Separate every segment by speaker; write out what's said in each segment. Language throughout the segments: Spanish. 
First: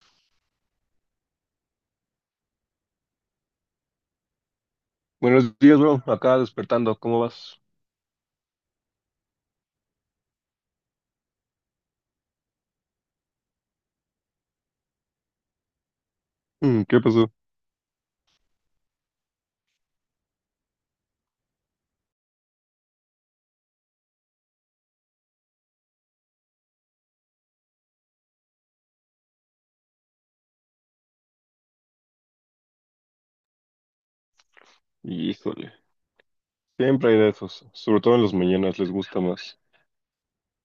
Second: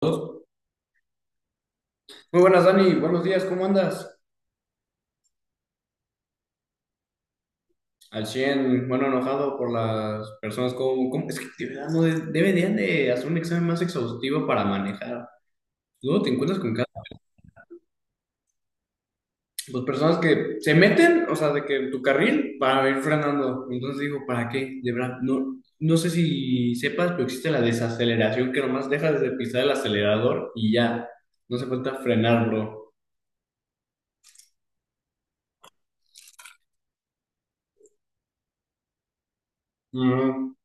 Speaker 1: Dos. Muy buenas, Dani. Buenos días, ¿cómo andas?
Speaker 2: Buenos días, bro. Acá despertando. ¿Cómo vas?
Speaker 1: Al 100, bueno, enojado por las personas es que de verdad no deberían de hacer un examen más exhaustivo para manejar. Luego te encuentras con
Speaker 2: Mm,
Speaker 1: cada...
Speaker 2: ¿Qué pasó?
Speaker 1: Pues personas que se meten, o sea, de que en tu carril para ir frenando. Entonces digo, ¿para qué? De verdad, no, no sé si sepas, pero existe la desaceleración que nomás dejas de pisar el acelerador y ya. No se falta frenar, bro.
Speaker 2: Híjole. Siempre hay de esos. Sobre todo en las mañanas les gusta más.
Speaker 1: Ujú.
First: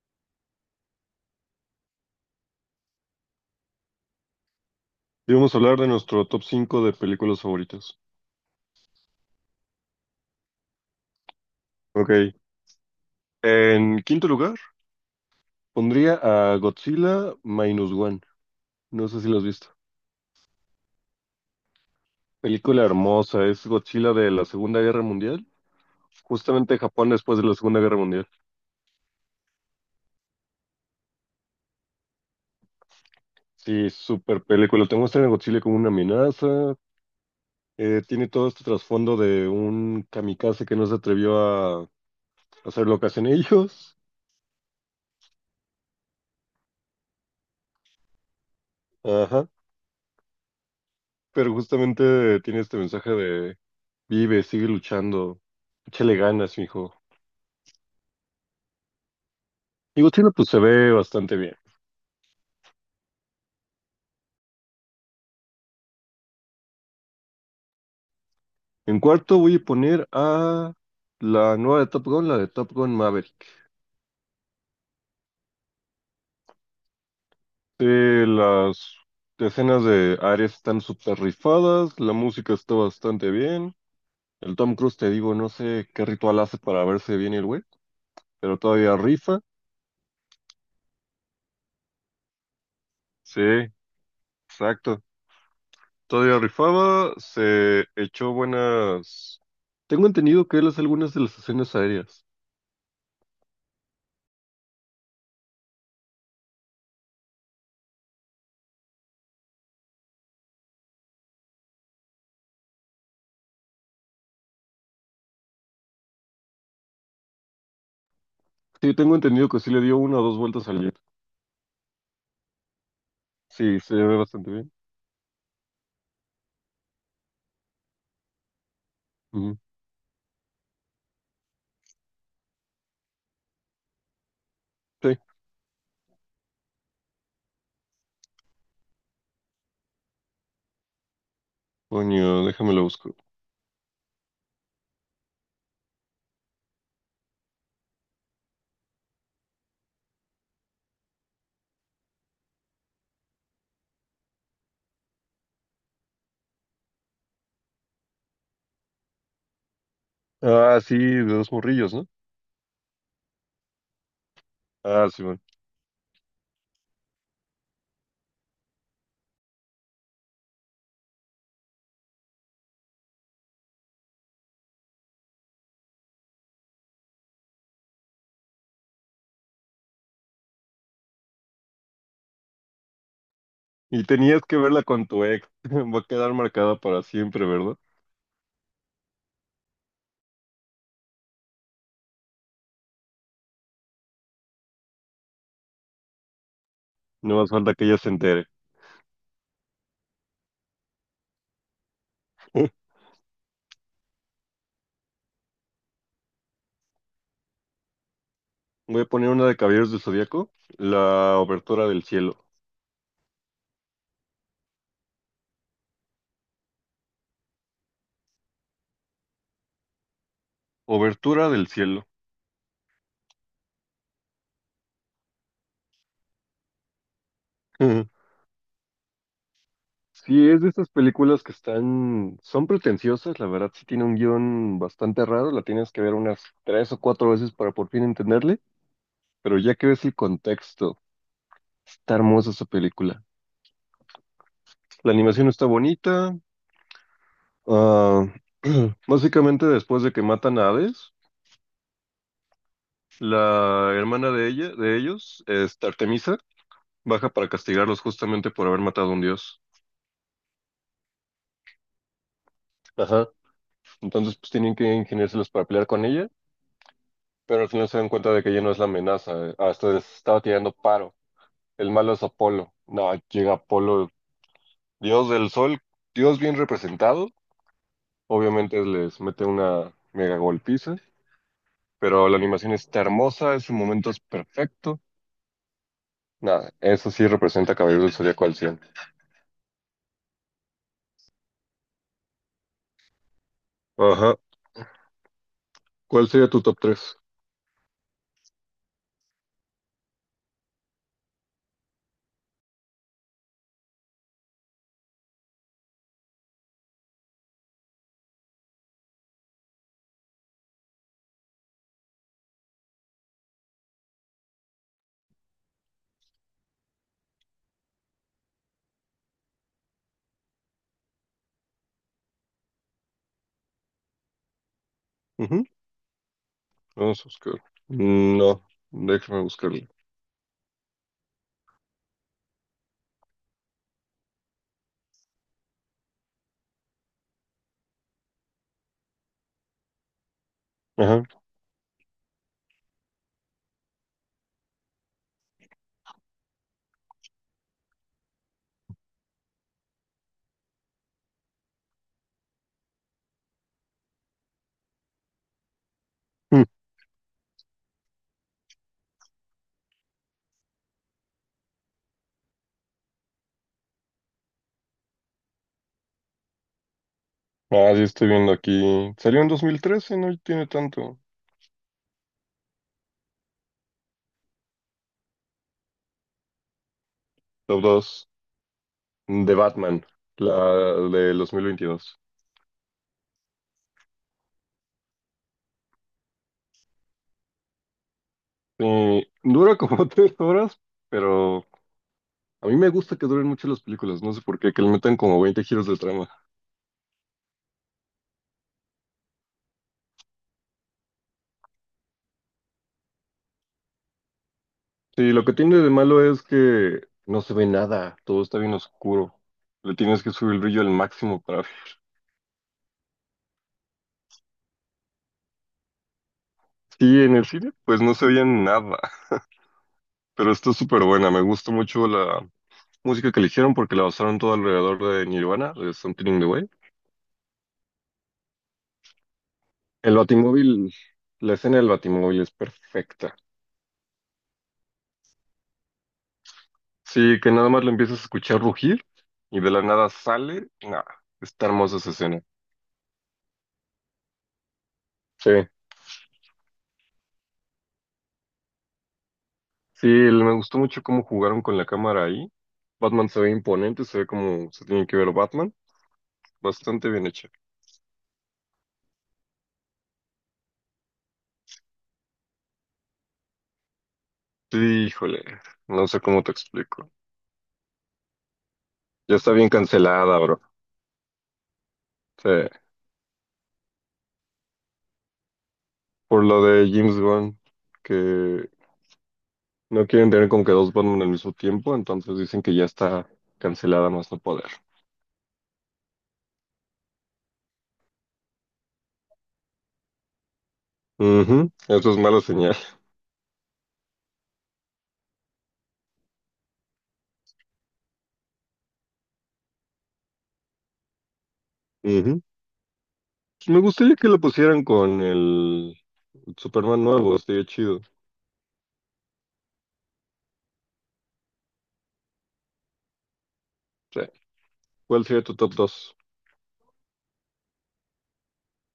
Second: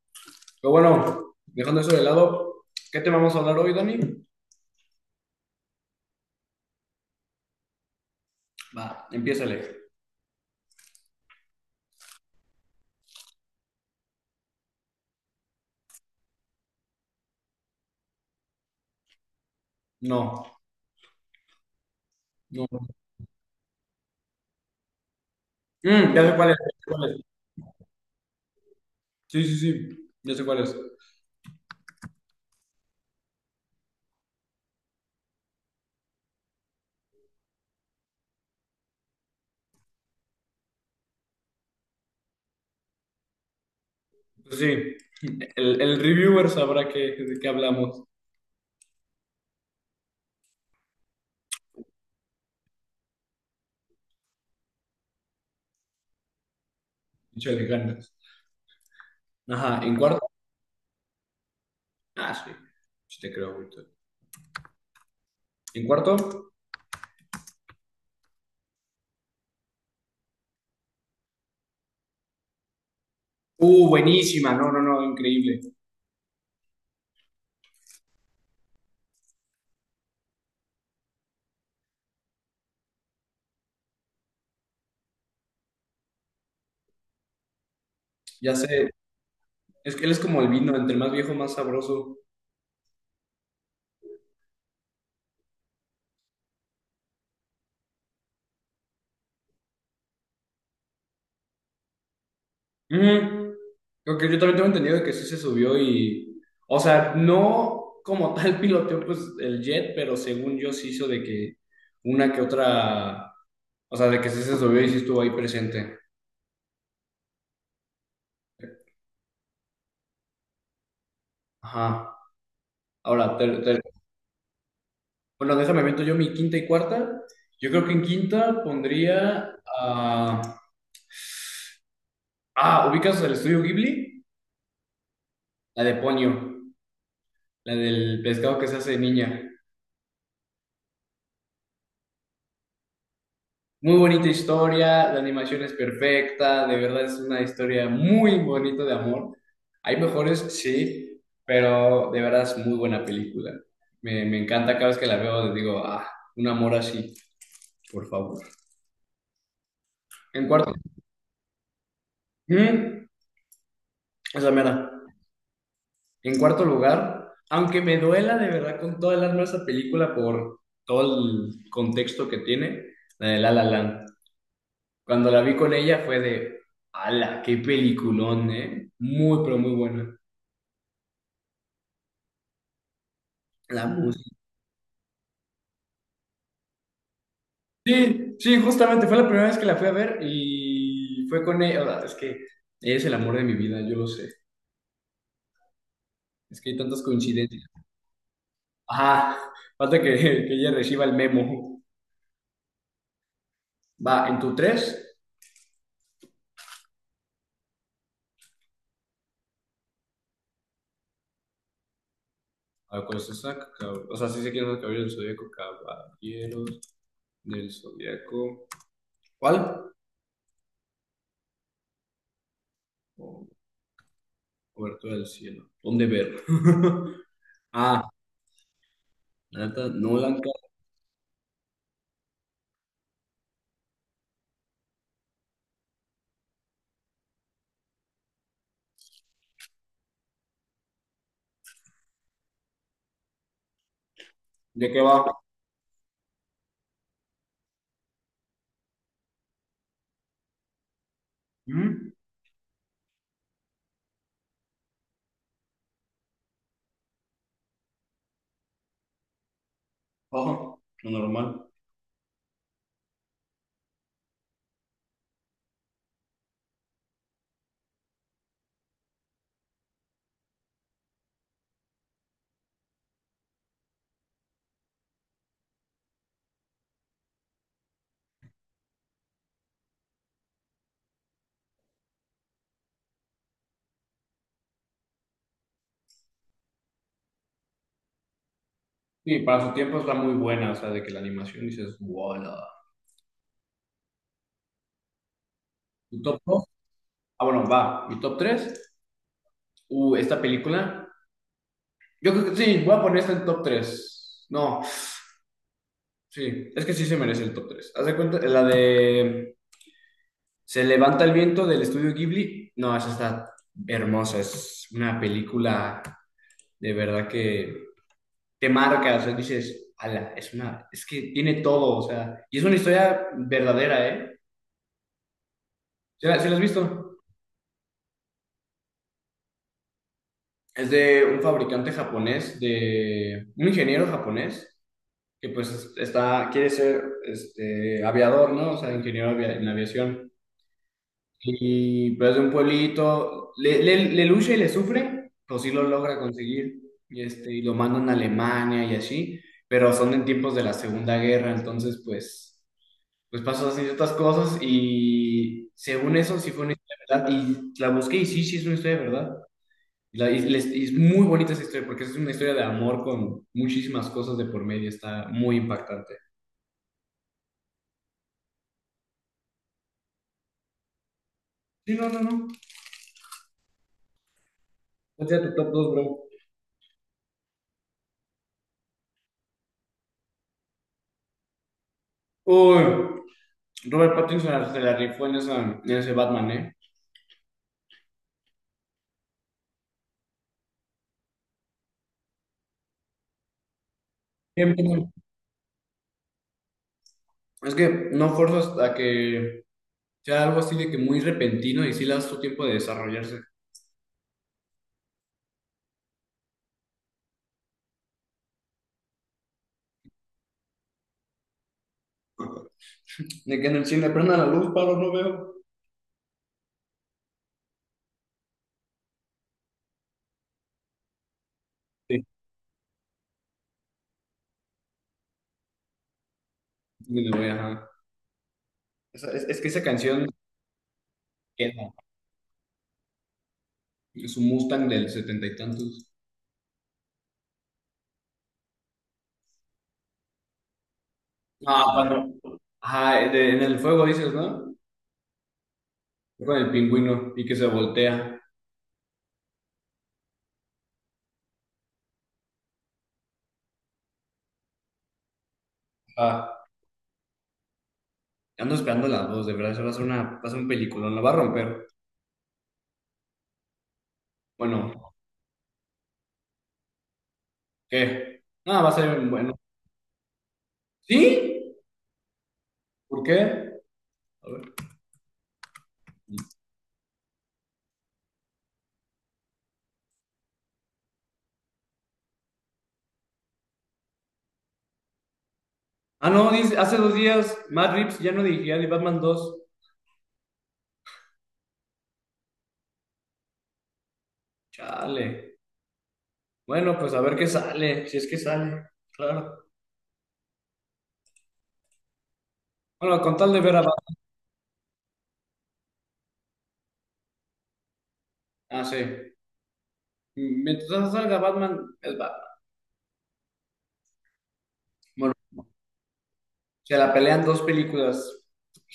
Speaker 1: Pero bueno, dejando eso de lado, ¿qué te vamos a hablar hoy, Dani?
Speaker 2: Y vamos a hablar de nuestro top 5 de películas favoritas.
Speaker 1: Va, empiézale.
Speaker 2: Ok. En quinto lugar, pondría a Godzilla Minus One. No sé si lo has visto.
Speaker 1: No, no.
Speaker 2: Película hermosa. Es Godzilla de la Segunda Guerra Mundial.
Speaker 1: Ya sé cuál es, ya
Speaker 2: Justamente
Speaker 1: sé
Speaker 2: Japón
Speaker 1: cuál es.
Speaker 2: después de la Segunda Guerra Mundial.
Speaker 1: Sí, sí, sí, ya sé cuál es.
Speaker 2: Sí, súper película. Te muestran a Godzilla como una amenaza. Tiene todo este trasfondo de un kamikaze que no se atrevió a... O sea, lo que hacen ellos.
Speaker 1: Pues sí, el reviewer sabrá de qué hablamos.
Speaker 2: Ajá. Pero justamente tiene este mensaje de vive, sigue luchando, échale ganas, mijo.
Speaker 1: Mucho de ganas. Ajá, en
Speaker 2: Y
Speaker 1: cuarto.
Speaker 2: Godzilla pues se ve bastante bien.
Speaker 1: Ah, sí, sí te creo, ahorita. En cuarto.
Speaker 2: En cuarto voy a poner a la nueva de Top Gun, la de Top Gun Maverick.
Speaker 1: Buenísima, no, no, no, increíble.
Speaker 2: Las escenas de Ares están súper rifadas, la música está bastante bien. El Tom Cruise, te digo, no sé qué ritual hace para verse bien el güey,
Speaker 1: Ya
Speaker 2: pero
Speaker 1: sé,
Speaker 2: todavía rifa.
Speaker 1: es que él es como el vino, entre más viejo, más sabroso.
Speaker 2: Sí, exacto. Todavía rifaba, se echó buenas... Tengo entendido que él hace algunas de las escenas aéreas.
Speaker 1: Ujú. Creo que yo también tengo entendido de que sí se subió y, o sea, no como tal piloteó pues el jet, pero según yo sí hizo de que una que otra, o sea, de que sí se subió y sí estuvo ahí presente.
Speaker 2: Sí, tengo entendido que sí le dio una o dos vueltas al jet.
Speaker 1: Ajá. Ahora,
Speaker 2: Sí, se ve bastante bien.
Speaker 1: bueno, déjame meto yo mi quinta y cuarta. Yo creo que en quinta pondría
Speaker 2: Ujú.
Speaker 1: a... Ah, ¿ubicas el estudio Ghibli?
Speaker 2: Sí.
Speaker 1: La de Ponyo, la del pescado que se hace de niña.
Speaker 2: Coño, déjame lo busco.
Speaker 1: Muy bonita historia, la animación es perfecta, de verdad es una historia muy bonita de amor. Hay mejores, sí, pero de verdad es muy buena película. Me encanta cada vez que la veo, digo, ah, un amor así, por favor. En cuarto.
Speaker 2: Ah, sí, de dos morrillos, ¿no?
Speaker 1: Mm, esa mera.
Speaker 2: Ah, sí, bueno.
Speaker 1: En cuarto lugar, aunque me duela de verdad con toda el alma esa película por todo el contexto que tiene, la de La La Land. Cuando la vi con ella fue de, ala, qué peliculón, ¿eh? Muy, pero muy buena. La
Speaker 2: Y
Speaker 1: música.
Speaker 2: tenías que verla con tu ex. Va a quedar marcada para siempre, ¿verdad?
Speaker 1: Sí, sí, justamente fue la primera vez que la fui a ver y fue con ella. O sea, es que ella es el amor de mi vida, yo lo sé. Es que hay tantas
Speaker 2: No más
Speaker 1: coincidencias.
Speaker 2: falta que ella se entere.
Speaker 1: Ajá, falta que ella reciba el memo. Va, en tu tres.
Speaker 2: Voy a poner una de Caballeros del Zodíaco, la Obertura del Cielo.
Speaker 1: A ver, ¿cuál es esa? O sea, sí sé quién es el caballero del zodiaco. Caballeros del zodiaco. ¿Cuál?
Speaker 2: Obertura del Cielo.
Speaker 1: O- Obertura del cielo. ¿Dónde ver? ah La neta, no
Speaker 2: Sí,
Speaker 1: ca-
Speaker 2: es de estas películas que están, son pretenciosas, la verdad sí tiene un guión bastante raro, la tienes que ver unas tres o cuatro veces para por fin entenderle, pero ya que ves el contexto, está hermosa esa película.
Speaker 1: ¿De qué
Speaker 2: La
Speaker 1: va?
Speaker 2: animación está bonita, ah, básicamente después de que matan a Hades,
Speaker 1: ¿Mm?
Speaker 2: la hermana de ella, de ellos, este, Artemisa, baja para castigarlos justamente por haber matado a un dios.
Speaker 1: Ojo, lo normal.
Speaker 2: Ajá, entonces pues tienen que ingeniárselos para pelear con ella. Pero al final se dan cuenta de que ya no es la amenaza. Hasta les estaba tirando paro. El malo es Apolo. No, llega Apolo, dios del sol, dios bien representado. Obviamente les mete una mega golpiza, pero la animación está hermosa, ese momento es perfecto. Nada, eso sí representa Caballero del Zodíaco al cien.
Speaker 1: Sí, para su tiempo está muy buena, o sea, de que la animación dices, ¡Wala!
Speaker 2: Ajá.
Speaker 1: ¿Tu
Speaker 2: ¿Cuál
Speaker 1: top
Speaker 2: sería tu
Speaker 1: dos?
Speaker 2: top 3?
Speaker 1: Ah, bueno, va. ¿Mi top tres? Esta película. Yo creo que sí, voy a poner esta en top tres. No, sí, es que sí se merece el top tres. Haz de cuenta, la de Se levanta el viento del estudio Ghibli. No, esa está hermosa, es una película de verdad que te marca, o sea, dices, ala, es una, es que tiene todo, o sea, y es una historia verdadera, ¿eh? ¿Se la has visto?
Speaker 2: Vamos a buscar. No, déjame buscarlo.
Speaker 1: Es de un fabricante japonés, de un ingeniero japonés, que pues está, quiere ser este, aviador, ¿no? O sea, ingeniero en aviación.
Speaker 2: Ajá.
Speaker 1: Y pues de un pueblito, le lucha y le sufre, pues sí lo logra conseguir, y lo mandan a Alemania y así, pero son en tiempos de la Segunda Guerra, entonces pues... pues pasó así otras cosas y según eso sí
Speaker 2: Mm.
Speaker 1: fue una historia de verdad y la busqué y sí, sí es una historia de verdad. Y es muy bonita esa historia porque es una historia de amor con muchísimas cosas de por medio, está muy impactante.
Speaker 2: Ah, sí, estoy viendo aquí. Salió en 2013, no tiene tanto.
Speaker 1: Sí, no, no, no. Vete a tu top dos, bro.
Speaker 2: Top 2. De Batman, la del 2022.
Speaker 1: Uy, Robert Pattinson se la rifó en, en ese Batman, ¿eh?
Speaker 2: Dura como 3 horas, pero a mí me gusta que duren mucho las películas, no sé por qué,
Speaker 1: Bien,
Speaker 2: que le
Speaker 1: bien.
Speaker 2: metan como 20 giros de trama.
Speaker 1: Es que no forzas a que sea algo así de que muy repentino y sí le das tu tiempo de desarrollarse.
Speaker 2: Sí, lo que tiene de malo es que no se ve nada, todo está bien oscuro. Le tienes que subir el brillo al máximo para ver.
Speaker 1: De que en el cine prenda la luz, paro, no veo.
Speaker 2: Sí, en el cine pues no se veía nada, pero está súper buena, me gustó mucho
Speaker 1: Sí,
Speaker 2: la música que eligieron porque la basaron todo alrededor de Nirvana, de Something in the Way.
Speaker 1: sí, me voy, ajá. Es que esa
Speaker 2: El
Speaker 1: canción
Speaker 2: Batimóvil, la escena del
Speaker 1: queda.
Speaker 2: Batimóvil es perfecta.
Speaker 1: Es un Mustang del setenta y tantos.
Speaker 2: Sí, que nada más lo empiezas a escuchar rugir y de la nada sale. Nah, está
Speaker 1: Ah,
Speaker 2: hermosa esa
Speaker 1: cuando.
Speaker 2: escena.
Speaker 1: Ajá, en el fuego dices, ¿no?
Speaker 2: Sí,
Speaker 1: Con el pingüino y que se voltea.
Speaker 2: sí, me gustó mucho cómo jugaron con la cámara ahí. Batman se ve imponente, se ve como se tiene que ver Batman.
Speaker 1: Ah,
Speaker 2: Bastante bien hecha.
Speaker 1: ando esperando las dos, de verdad. Eso va a ser un peliculón, lo va a romper.
Speaker 2: Sí,
Speaker 1: Bueno,
Speaker 2: híjole, no sé cómo te explico.
Speaker 1: ¿qué? Ah, va a ser un
Speaker 2: Ya está
Speaker 1: bueno.
Speaker 2: bien cancelada, bro.
Speaker 1: ¿Sí?
Speaker 2: Sí,
Speaker 1: ¿Por qué? A ver.
Speaker 2: por lo de James Gunn, que no quieren tener como que dos Batman al mismo tiempo, entonces dicen que ya está cancelada más no poder.
Speaker 1: Ah, no, dice, hace dos días Matt Reeves ya no dirigía ni Batman 2.
Speaker 2: Ujú. Eso es mala señal.
Speaker 1: Chale. Bueno, pues a ver qué sale, si es que sale. Claro.
Speaker 2: Ujú.
Speaker 1: Bueno, con tal de ver a
Speaker 2: Me
Speaker 1: Batman.
Speaker 2: gustaría que lo pusieran con el Superman nuevo, estaría chido.
Speaker 1: Ah, sí. Mientras no salga Batman, es Batman.
Speaker 2: Sí. ¿Cuál
Speaker 1: Bueno,
Speaker 2: sería tu top 2?
Speaker 1: se la pelean dos películas,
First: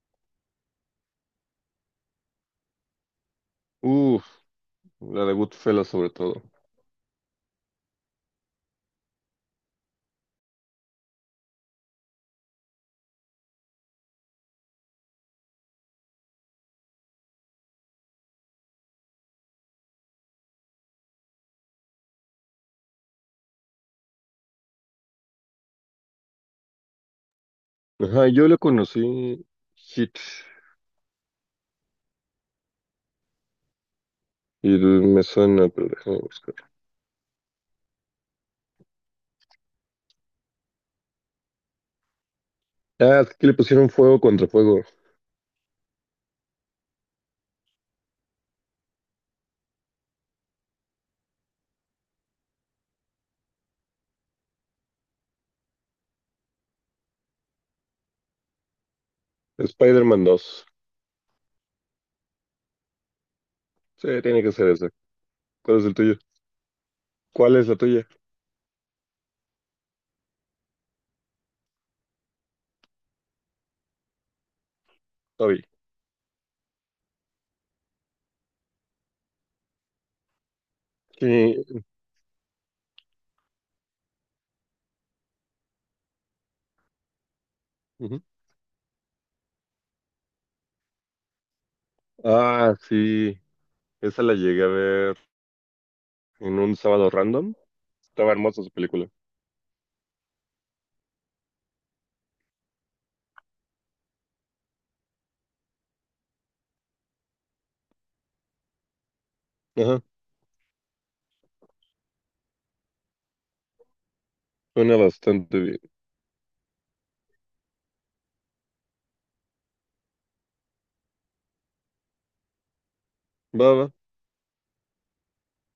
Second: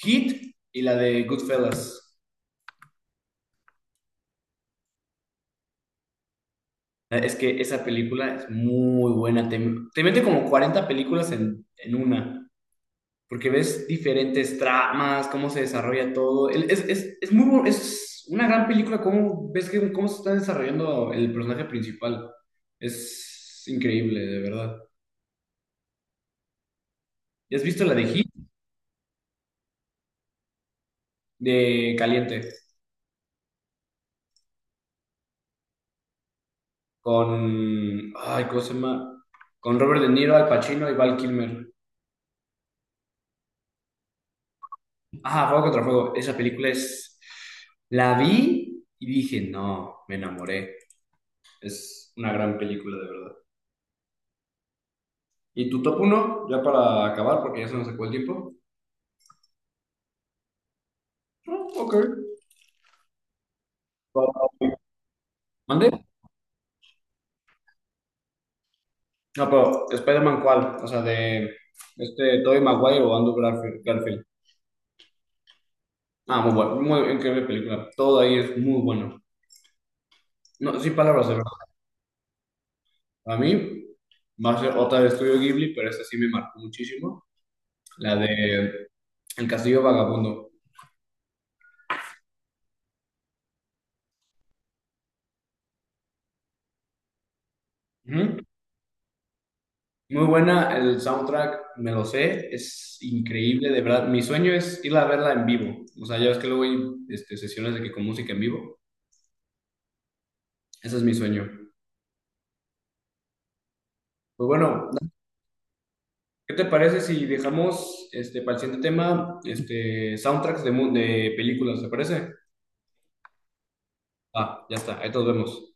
Speaker 1: Heat y la de Goodfellas.
Speaker 2: Uf, la de Goodfellas sobre todo.
Speaker 1: Es que esa película es muy buena. Te mete como 40 películas en una, porque ves diferentes tramas, cómo se desarrolla todo. Es muy, es una gran película, cómo ves cómo se está desarrollando el personaje principal. Es increíble, de verdad. ¿Ya has visto la de Heat?
Speaker 2: Ajá, yo la conocí. Hit
Speaker 1: De Caliente.
Speaker 2: y me suena, pero déjame buscar.
Speaker 1: Con, ay, ¿cómo se llama? Con Robert De Niro, Al Pacino y Val Kilmer.
Speaker 2: Ah, es que le pusieron fuego contra fuego.
Speaker 1: Ah, Fuego contra Fuego. Esa película es, la vi y dije, no, me enamoré. Es una gran película, de verdad. ¿Y tu top uno? Ya para acabar, porque ya se nos sacó el tiempo.
Speaker 2: Spider-Man 2.
Speaker 1: Ah, ok.
Speaker 2: Sí, tiene que ser ese. ¿Cuál es
Speaker 1: ¿Mande?
Speaker 2: el tuyo? ¿Cuál es la tuya?
Speaker 1: No, pero Spider-Man, ¿cuál? O sea, de este Tobey Maguire o Andrew Garfield. Garfield.
Speaker 2: Toby.
Speaker 1: Ah, muy bueno, muy increíble película. Todo ahí es muy bueno. No, sin palabras, de.
Speaker 2: Sí.
Speaker 1: A mí, va a ser otra de Estudio Ghibli, pero esta sí me marcó muchísimo, la
Speaker 2: Ujú.
Speaker 1: de El Castillo Vagabundo.
Speaker 2: Ah, sí. Esa la llegué a ver en un sábado random. Estaba
Speaker 1: Ujú.
Speaker 2: hermosa su película.
Speaker 1: Muy buena, el soundtrack me lo sé, es increíble, de verdad. Mi sueño es ir a verla en vivo. O sea, ya ves que luego hay este, sesiones de que con música en vivo.
Speaker 2: Ajá,
Speaker 1: Ese es mi sueño. Pues bueno,
Speaker 2: suena bastante bien.
Speaker 1: ¿qué te parece si dejamos este, para el siguiente tema este, soundtracks de películas? ¿Te parece?
Speaker 2: Va, va.
Speaker 1: Ah, ya está, ahí nos vemos.